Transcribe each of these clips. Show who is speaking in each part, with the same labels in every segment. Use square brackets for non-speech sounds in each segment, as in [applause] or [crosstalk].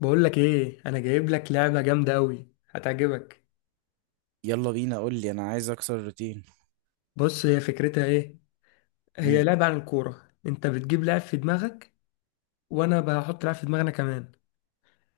Speaker 1: بقول لك ايه، انا جايب لك لعبه جامده قوي هتعجبك.
Speaker 2: يلا بينا، قول لي، انا عايز اكسر الروتين.
Speaker 1: بص، هي فكرتها ايه؟ هي
Speaker 2: امم
Speaker 1: لعبه عن الكوره. انت بتجيب لاعب في دماغك وانا بحط لاعب في دماغنا كمان،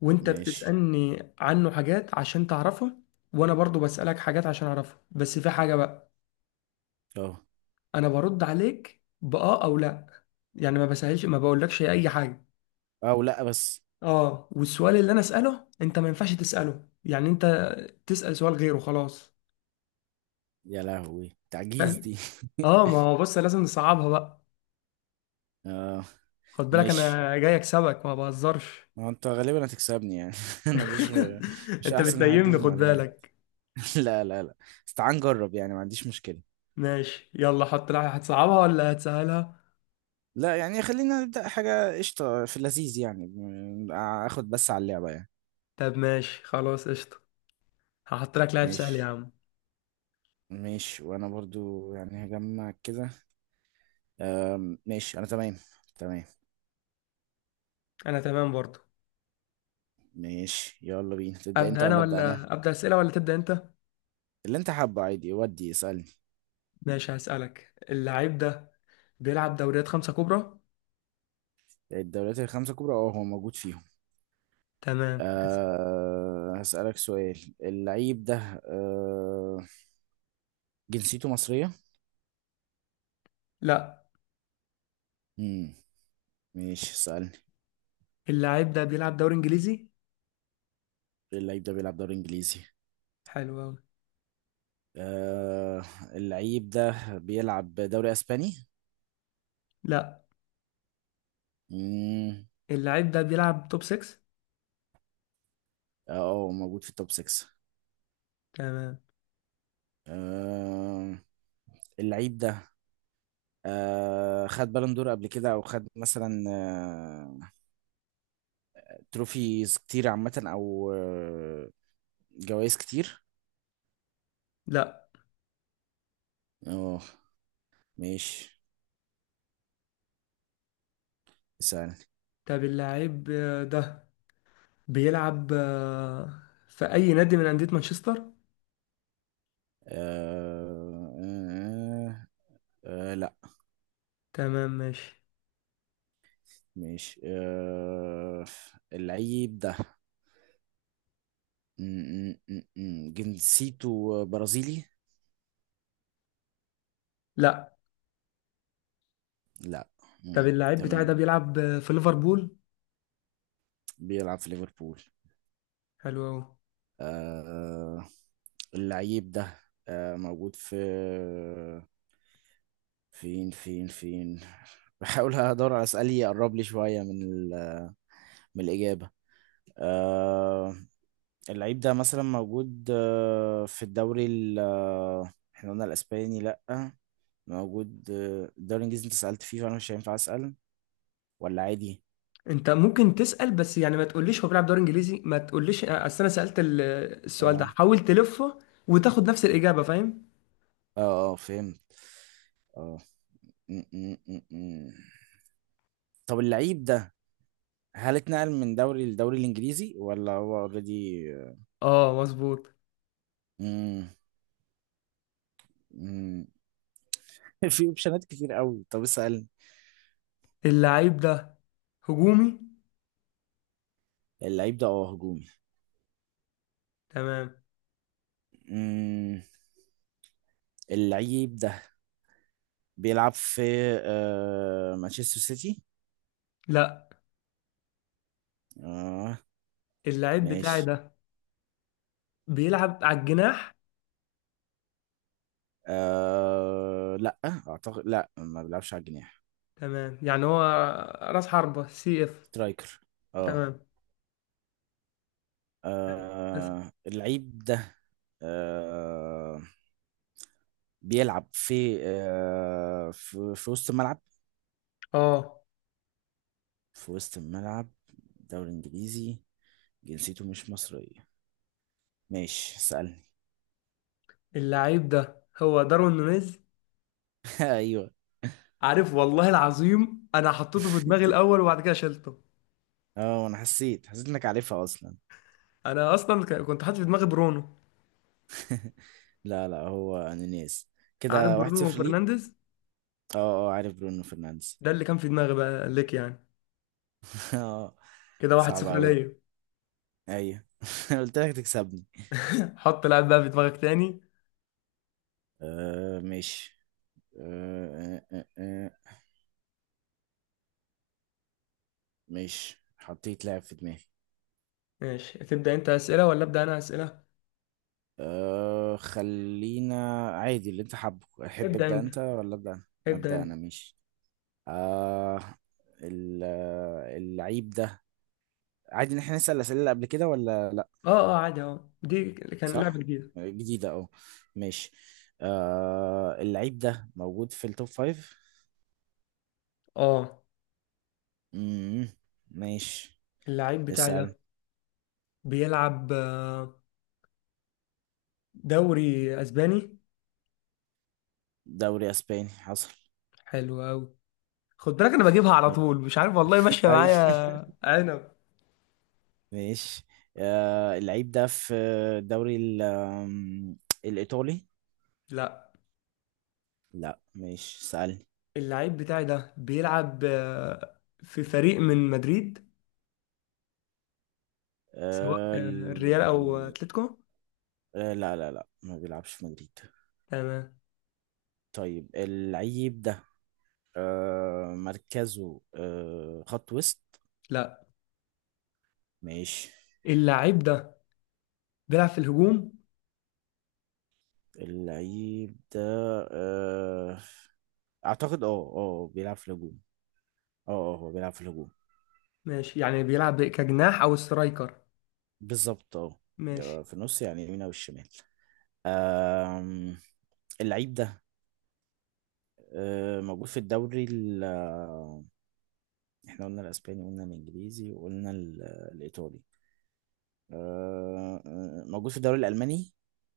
Speaker 1: وانت
Speaker 2: ماشي.
Speaker 1: بتسالني عنه حاجات عشان تعرفه وانا برضو بسالك حاجات عشان اعرفه. بس في حاجه بقى،
Speaker 2: اه
Speaker 1: انا برد عليك باه او لا، يعني ما بسهلش ما بقولكش اي حاجه.
Speaker 2: او لا بس.
Speaker 1: اه، والسؤال اللي انا اساله انت ما ينفعش تساله، يعني انت تسال سؤال غيره خلاص.
Speaker 2: يا لهوي تعجيز
Speaker 1: فاهم؟
Speaker 2: دي.
Speaker 1: اه ما هو بص لازم نصعبها بقى.
Speaker 2: [laughs] اه
Speaker 1: خد بالك
Speaker 2: ماشي.
Speaker 1: انا جاي اكسبك، ما بهزرش.
Speaker 2: ما انت غالبا هتكسبني يعني، [laughs] انا مش
Speaker 1: [laughs]
Speaker 2: مش
Speaker 1: انت
Speaker 2: احسن حد في
Speaker 1: بتنيمني، خد
Speaker 2: المعلومات.
Speaker 1: بالك.
Speaker 2: [laughs] لا لا لا، بس تعال نجرب يعني، ما عنديش مشكلة.
Speaker 1: ماشي، يلا حط لك. هتصعبها ولا هتسهلها؟
Speaker 2: لا يعني خلينا نبدأ حاجة قشطة في اللذيذ يعني، اخد بس على اللعبة يعني.
Speaker 1: طب ماشي خلاص قشطة، هحط لك لاعب سهل يا
Speaker 2: ماشي.
Speaker 1: عم.
Speaker 2: ماشي، وانا برضو يعني هجمع كده. ماشي انا تمام. تمام.
Speaker 1: انا تمام برضو.
Speaker 2: ماشي، يلا بينا، تبدأ انت
Speaker 1: ابدا انا
Speaker 2: ولا ابدأ انا؟
Speaker 1: ولا ابدا اسئلة ولا تبدا انت؟
Speaker 2: اللي انت حابه، عادي، ودي اسألني.
Speaker 1: ماشي، هسألك. اللاعب ده بيلعب دوريات خمسة كبرى.
Speaker 2: الدوريات الخمسة الكبرى، اه هو موجود فيهم.
Speaker 1: تمام.
Speaker 2: أه هسألك سؤال، اللعيب ده، أه جنسيته مصرية؟
Speaker 1: لا.
Speaker 2: مم. ماشي اسألني.
Speaker 1: اللاعب ده بيلعب دوري انجليزي.
Speaker 2: اللعيب ده بيلعب دوري انجليزي.
Speaker 1: حلو أوي.
Speaker 2: أه اللعيب ده بيلعب دوري اسباني؟
Speaker 1: لا.
Speaker 2: مم.
Speaker 1: اللاعب ده بيلعب توب 6.
Speaker 2: اه هو موجود في التوب 6.
Speaker 1: تمام.
Speaker 2: أه اللعيب ده، أه خد بالون دور قبل كده، او خد مثلا أه تروفيز كتير عامة، او أه جوائز كتير.
Speaker 1: لا.
Speaker 2: اه ماشي اسألني.
Speaker 1: طب اللاعب ده بيلعب في أي نادي من أندية مانشستر؟
Speaker 2: آه آه لا.
Speaker 1: تمام ماشي.
Speaker 2: ماشي آه، اللعيب ده م- م- م- م. جنسيته برازيلي.
Speaker 1: لا.
Speaker 2: لا. م.
Speaker 1: طب اللعيب بتاعي ده
Speaker 2: تمام.
Speaker 1: بيلعب في ليفربول.
Speaker 2: بيلعب في ليفربول.
Speaker 1: حلو أوي.
Speaker 2: آه اللعيب ده آه موجود في فين فين فين، [laughs] بحاول ادور على اسئله يقرب لي شويه من من الاجابه. آه اللعيب ده مثلا موجود في الدوري ال احنا قلنا الاسباني لا، موجود الدوري الانجليزي انت سألت فيه، فانا مش هينفع اسأل، ولا عادي؟
Speaker 1: أنت ممكن تسأل، بس يعني ما تقوليش هو بيلعب دوري إنجليزي، ما تقوليش أصل أنا سألت السؤال ده.
Speaker 2: اه
Speaker 1: حاول تلفه وتاخد نفس الإجابة. فاهم؟
Speaker 2: اه فهمت. اه. م- م- م- م. طب اللعيب ده هل اتنقل من دوري للدوري الانجليزي ولا هو اوريدي؟
Speaker 1: أه مظبوط.
Speaker 2: امم امم [laughs] في اوبشنات كتير قوي. طب اسأل.
Speaker 1: اللعيب ده هجومي.
Speaker 2: اللعيب ده اه هجومي.
Speaker 1: تمام.
Speaker 2: مم. اللعيب ده بيلعب في آه مانشستر سيتي.
Speaker 1: لا.
Speaker 2: آه
Speaker 1: اللعيب بتاعي
Speaker 2: ماشي.
Speaker 1: ده بيلعب على الجناح.
Speaker 2: لا اعتقد، لا، ما بيلعبش على الجناح.
Speaker 1: تمام، يعني هو راس حربة، سي اف.
Speaker 2: سترايكر اه.
Speaker 1: تمام. بس.
Speaker 2: اللعيب ده آه... بيلعب في في وسط الملعب.
Speaker 1: اه،
Speaker 2: في وسط الملعب، دوري انجليزي، جنسيته مش مصرية. ماشي اسألني.
Speaker 1: اللعيب ده هو داروين نونيز.
Speaker 2: [laughs] ايوه.
Speaker 1: عارف، والله العظيم انا حطيته في دماغي الاول وبعد كده شلته.
Speaker 2: اه انا حسيت انك عارفها اصلا.
Speaker 1: انا اصلا كنت حاطط في دماغي برونو.
Speaker 2: [laughs] لا لا، هو انونيز.
Speaker 1: عارف
Speaker 2: كده واحد
Speaker 1: برونو
Speaker 2: صفر ليك.
Speaker 1: فرنانديز،
Speaker 2: اه. اه عارف برونو فرنانديز.
Speaker 1: ده اللي كان في دماغي بقى ليك يعني.
Speaker 2: [laughs] اه.
Speaker 1: كده واحد
Speaker 2: صعب
Speaker 1: صفر
Speaker 2: اوي.
Speaker 1: ليا.
Speaker 2: ايوه [laughs] أنا قلت لك تكسبني.
Speaker 1: [laughs] حط لعيب بقى في دماغك تاني.
Speaker 2: آه ماشي. آه آه آه آه، ماشي، حطيت لاعب في دماغي.
Speaker 1: ماشي، تبدأ انت اسئله ولا ابدأ انا اسئله؟
Speaker 2: آه خلينا، عادي اللي انت حابه، احب
Speaker 1: ابدأ
Speaker 2: ابدا
Speaker 1: انت.
Speaker 2: انت ولا ابدا انا؟
Speaker 1: ابدأ
Speaker 2: ابدا
Speaker 1: انت.
Speaker 2: انا، ماشي. آه، اللعيب ده، عادي ان احنا نسال الاسئله اللي قبل كده ولا لا؟
Speaker 1: اه اه عادي، اه دي كان لعبه
Speaker 2: صح.
Speaker 1: جديده.
Speaker 2: آه، جديده، اه. ماشي. آه اللعيب ده موجود في التوب فايف.
Speaker 1: اه.
Speaker 2: مم، ماشي.
Speaker 1: اللعيب بتاعي
Speaker 2: اسال.
Speaker 1: ده بيلعب دوري اسباني.
Speaker 2: دوري اسباني، حصل.
Speaker 1: حلو قوي. خد بالك انا بجيبها على طول، مش عارف والله ماشيه
Speaker 2: اي
Speaker 1: معايا عنب.
Speaker 2: [laughs] ماشي. آه، اللعيب ده في الدوري ال- آم، الإيطالي.
Speaker 1: لا.
Speaker 2: لا مش سألني.
Speaker 1: اللعيب بتاعي ده بيلعب في فريق من مدريد، سواء
Speaker 2: آه،
Speaker 1: الريال او
Speaker 2: ال-
Speaker 1: اتلتيكو.
Speaker 2: لا لا لا، ما بيلعبش في مدريد.
Speaker 1: تمام.
Speaker 2: طيب اللعيب ده مركزه خط وسط.
Speaker 1: لا.
Speaker 2: ماشي.
Speaker 1: اللعيب ده بيلعب في الهجوم.
Speaker 2: اللعيب ده آه، أعتقد اه، اه بيلعب في الهجوم. اه هو بيلعب في الهجوم.
Speaker 1: ماشي، يعني بيلعب كجناح او سترايكر.
Speaker 2: بالظبط
Speaker 1: ماشي.
Speaker 2: اه. في النص، يعني اليمين أو الشمال. آم، اللعيب ده موجود في الدوري احنا قلنا الاسباني، قلنا الانجليزي، وقلنا الايطالي. موجود في الدوري الالماني.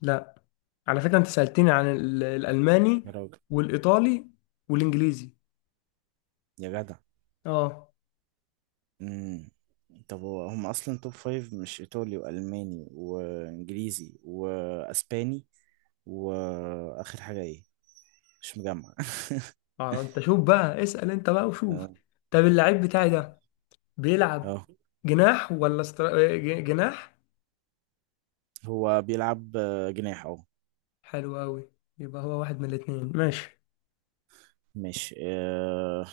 Speaker 1: لا، على فكره انت سالتني عن
Speaker 2: يا
Speaker 1: الالماني
Speaker 2: راجل.
Speaker 1: والايطالي والانجليزي.
Speaker 2: يا جدع.
Speaker 1: اه.
Speaker 2: مم. طب هو هم اصلا توب فايف، مش ايطالي والماني وانجليزي واسباني، واخر حاجه ايه؟ مش مجمع [laughs]
Speaker 1: اه انت شوف بقى، اسال انت بقى وشوف.
Speaker 2: اه.
Speaker 1: طب اللعيب بتاعي ده بيلعب
Speaker 2: آه.
Speaker 1: جناح ولا جناح.
Speaker 2: هو بيلعب جناح اهو.
Speaker 1: حلو أوي، يبقى هو واحد من الاتنين. ماشي.
Speaker 2: ماشي آه،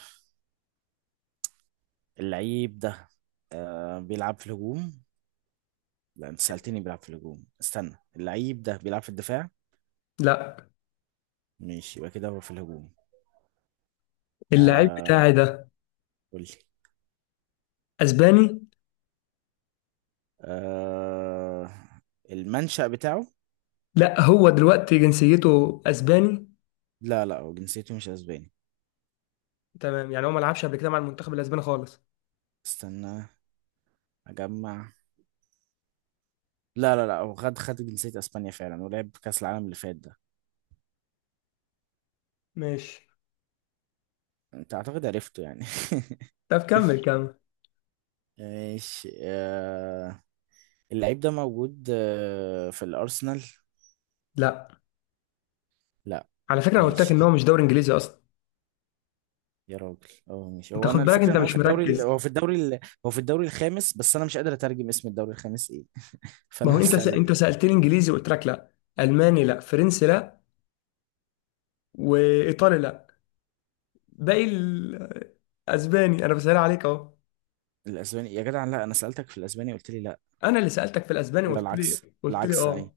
Speaker 2: اللعيب ده بيلعب في الهجوم. لا، انت سألتني بيلعب في الهجوم. استنى، اللعيب ده بيلعب في الدفاع.
Speaker 1: لا.
Speaker 2: ماشي، يبقى كده هو في الهجوم.
Speaker 1: اللاعب
Speaker 2: آه
Speaker 1: بتاعي ده
Speaker 2: قول لي.
Speaker 1: اسباني.
Speaker 2: آه المنشأ بتاعه.
Speaker 1: لا، هو دلوقتي جنسيته اسباني.
Speaker 2: لا لا، هو جنسيته مش اسباني.
Speaker 1: تمام، يعني هو ما لعبش قبل كده مع المنتخب الاسباني خالص؟
Speaker 2: استنى اجمع. لا لا لا، هو خد جنسية اسبانيا فعلا، ولعب كأس العالم اللي فات ده.
Speaker 1: ماشي.
Speaker 2: انت اعتقد عرفته يعني.
Speaker 1: طب كمل كمل.
Speaker 2: [laughs] ماشي آه، اللعيب ده موجود آه في الارسنال.
Speaker 1: لا،
Speaker 2: لا.
Speaker 1: على فكرة انا قلت لك ان هو
Speaker 2: ماشي.
Speaker 1: مش دوري انجليزي اصلا.
Speaker 2: يا راجل. اه ماشي،
Speaker 1: انت
Speaker 2: هو
Speaker 1: خد
Speaker 2: انا
Speaker 1: بالك،
Speaker 2: الفكره
Speaker 1: انت
Speaker 2: ان هو في
Speaker 1: مش
Speaker 2: الدوري
Speaker 1: مركز.
Speaker 2: هو في الدوري الخامس، بس انا مش قادر اترجم اسم الدوري الخامس ايه،
Speaker 1: ما هو
Speaker 2: فانا [laughs]
Speaker 1: انت انت
Speaker 2: هسالك.
Speaker 1: سألتني انجليزي وقلت لك لا، الماني لا، فرنسي لا، وايطالي لا. باقي اسباني، انا بسأل عليك اهو.
Speaker 2: الاسباني يا جدع، لا انا سالتك في الاسباني قلت لي لا،
Speaker 1: انا اللي سالتك في الاسباني.
Speaker 2: ولا
Speaker 1: قلت لي
Speaker 2: العكس؟
Speaker 1: قلت لي
Speaker 2: العكس اي.
Speaker 1: اه.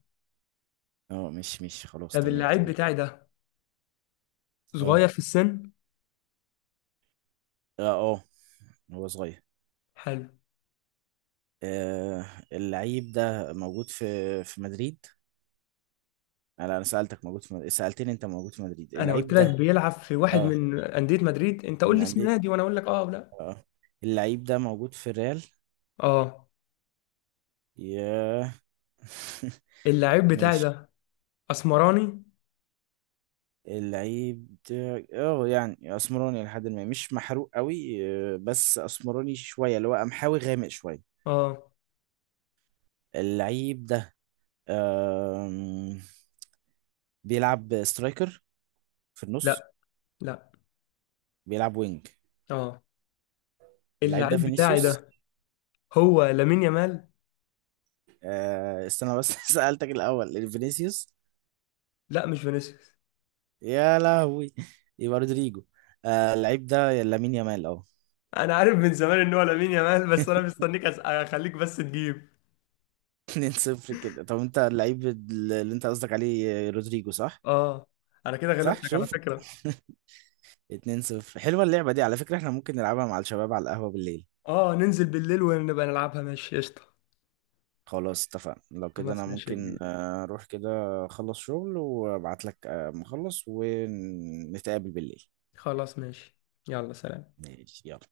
Speaker 2: اه مش خلاص،
Speaker 1: طب
Speaker 2: تمام
Speaker 1: اللعيب
Speaker 2: تمام.
Speaker 1: بتاعي ده
Speaker 2: اه
Speaker 1: صغير في السن.
Speaker 2: اه اه، هو صغير.
Speaker 1: حلو.
Speaker 2: آه اللعيب ده موجود في في مدريد. آه، لا انا سالتك موجود في مدريد. سالتني انت موجود في مدريد
Speaker 1: انا
Speaker 2: اللعيب
Speaker 1: قلت لك
Speaker 2: ده.
Speaker 1: بيلعب في واحد
Speaker 2: اه،
Speaker 1: من انديه مدريد، انت قول
Speaker 2: من
Speaker 1: لي اسم
Speaker 2: انديه.
Speaker 1: نادي وانا اقول لك اه او لا.
Speaker 2: اه اللعيب ده موجود في الريال.
Speaker 1: اه.
Speaker 2: يا [laughs]
Speaker 1: اللعيب بتاعي
Speaker 2: ماشي.
Speaker 1: ده اسمراني.
Speaker 2: اللعيب بتاعي اه يعني اسمراني، لحد ما مش محروق قوي. آه، بس اسمراني شويه، اللي هو قمحاوي غامق شويه.
Speaker 1: اه.
Speaker 2: اللعيب ده آم، بيلعب سترايكر في النص.
Speaker 1: لا لا.
Speaker 2: بيلعب وينج.
Speaker 1: اه،
Speaker 2: اللعيب ده
Speaker 1: اللعيب بتاعي
Speaker 2: فينيسيوس.
Speaker 1: ده هو لامين يامال.
Speaker 2: آه، استنى بس، [laughs] سألتك الاول فينيسيوس.
Speaker 1: لا مش فينيسيوس.
Speaker 2: يا لهوي، يبقى رودريجو. آه، اللعيب ده يا لامين يامال اه.
Speaker 1: انا عارف من زمان ان هو لامين يامال، بس انا مستنيك اخليك بس تجيب.
Speaker 2: [laughs] 2-0 كده. طب انت اللعيب اللي انت قصدك عليه رودريجو صح؟
Speaker 1: اه، انا كده
Speaker 2: صح،
Speaker 1: غلبتك على
Speaker 2: شفت
Speaker 1: فكره.
Speaker 2: [laughs] اتنين صفر. حلوة اللعبة دي، على فكرة احنا ممكن نلعبها مع الشباب على القهوة بالليل.
Speaker 1: اه ننزل بالليل ونبقى نلعبها، ماشي قشطه.
Speaker 2: خلاص اتفقنا، لو كده انا
Speaker 1: خلاص ماشي يا
Speaker 2: ممكن
Speaker 1: كبير.
Speaker 2: آه، اروح كده، اخلص شغل وابعت لك، مخلص، ونتقابل بالليل.
Speaker 1: خلاص ماشي، يلا سلام.
Speaker 2: ماشي يلا.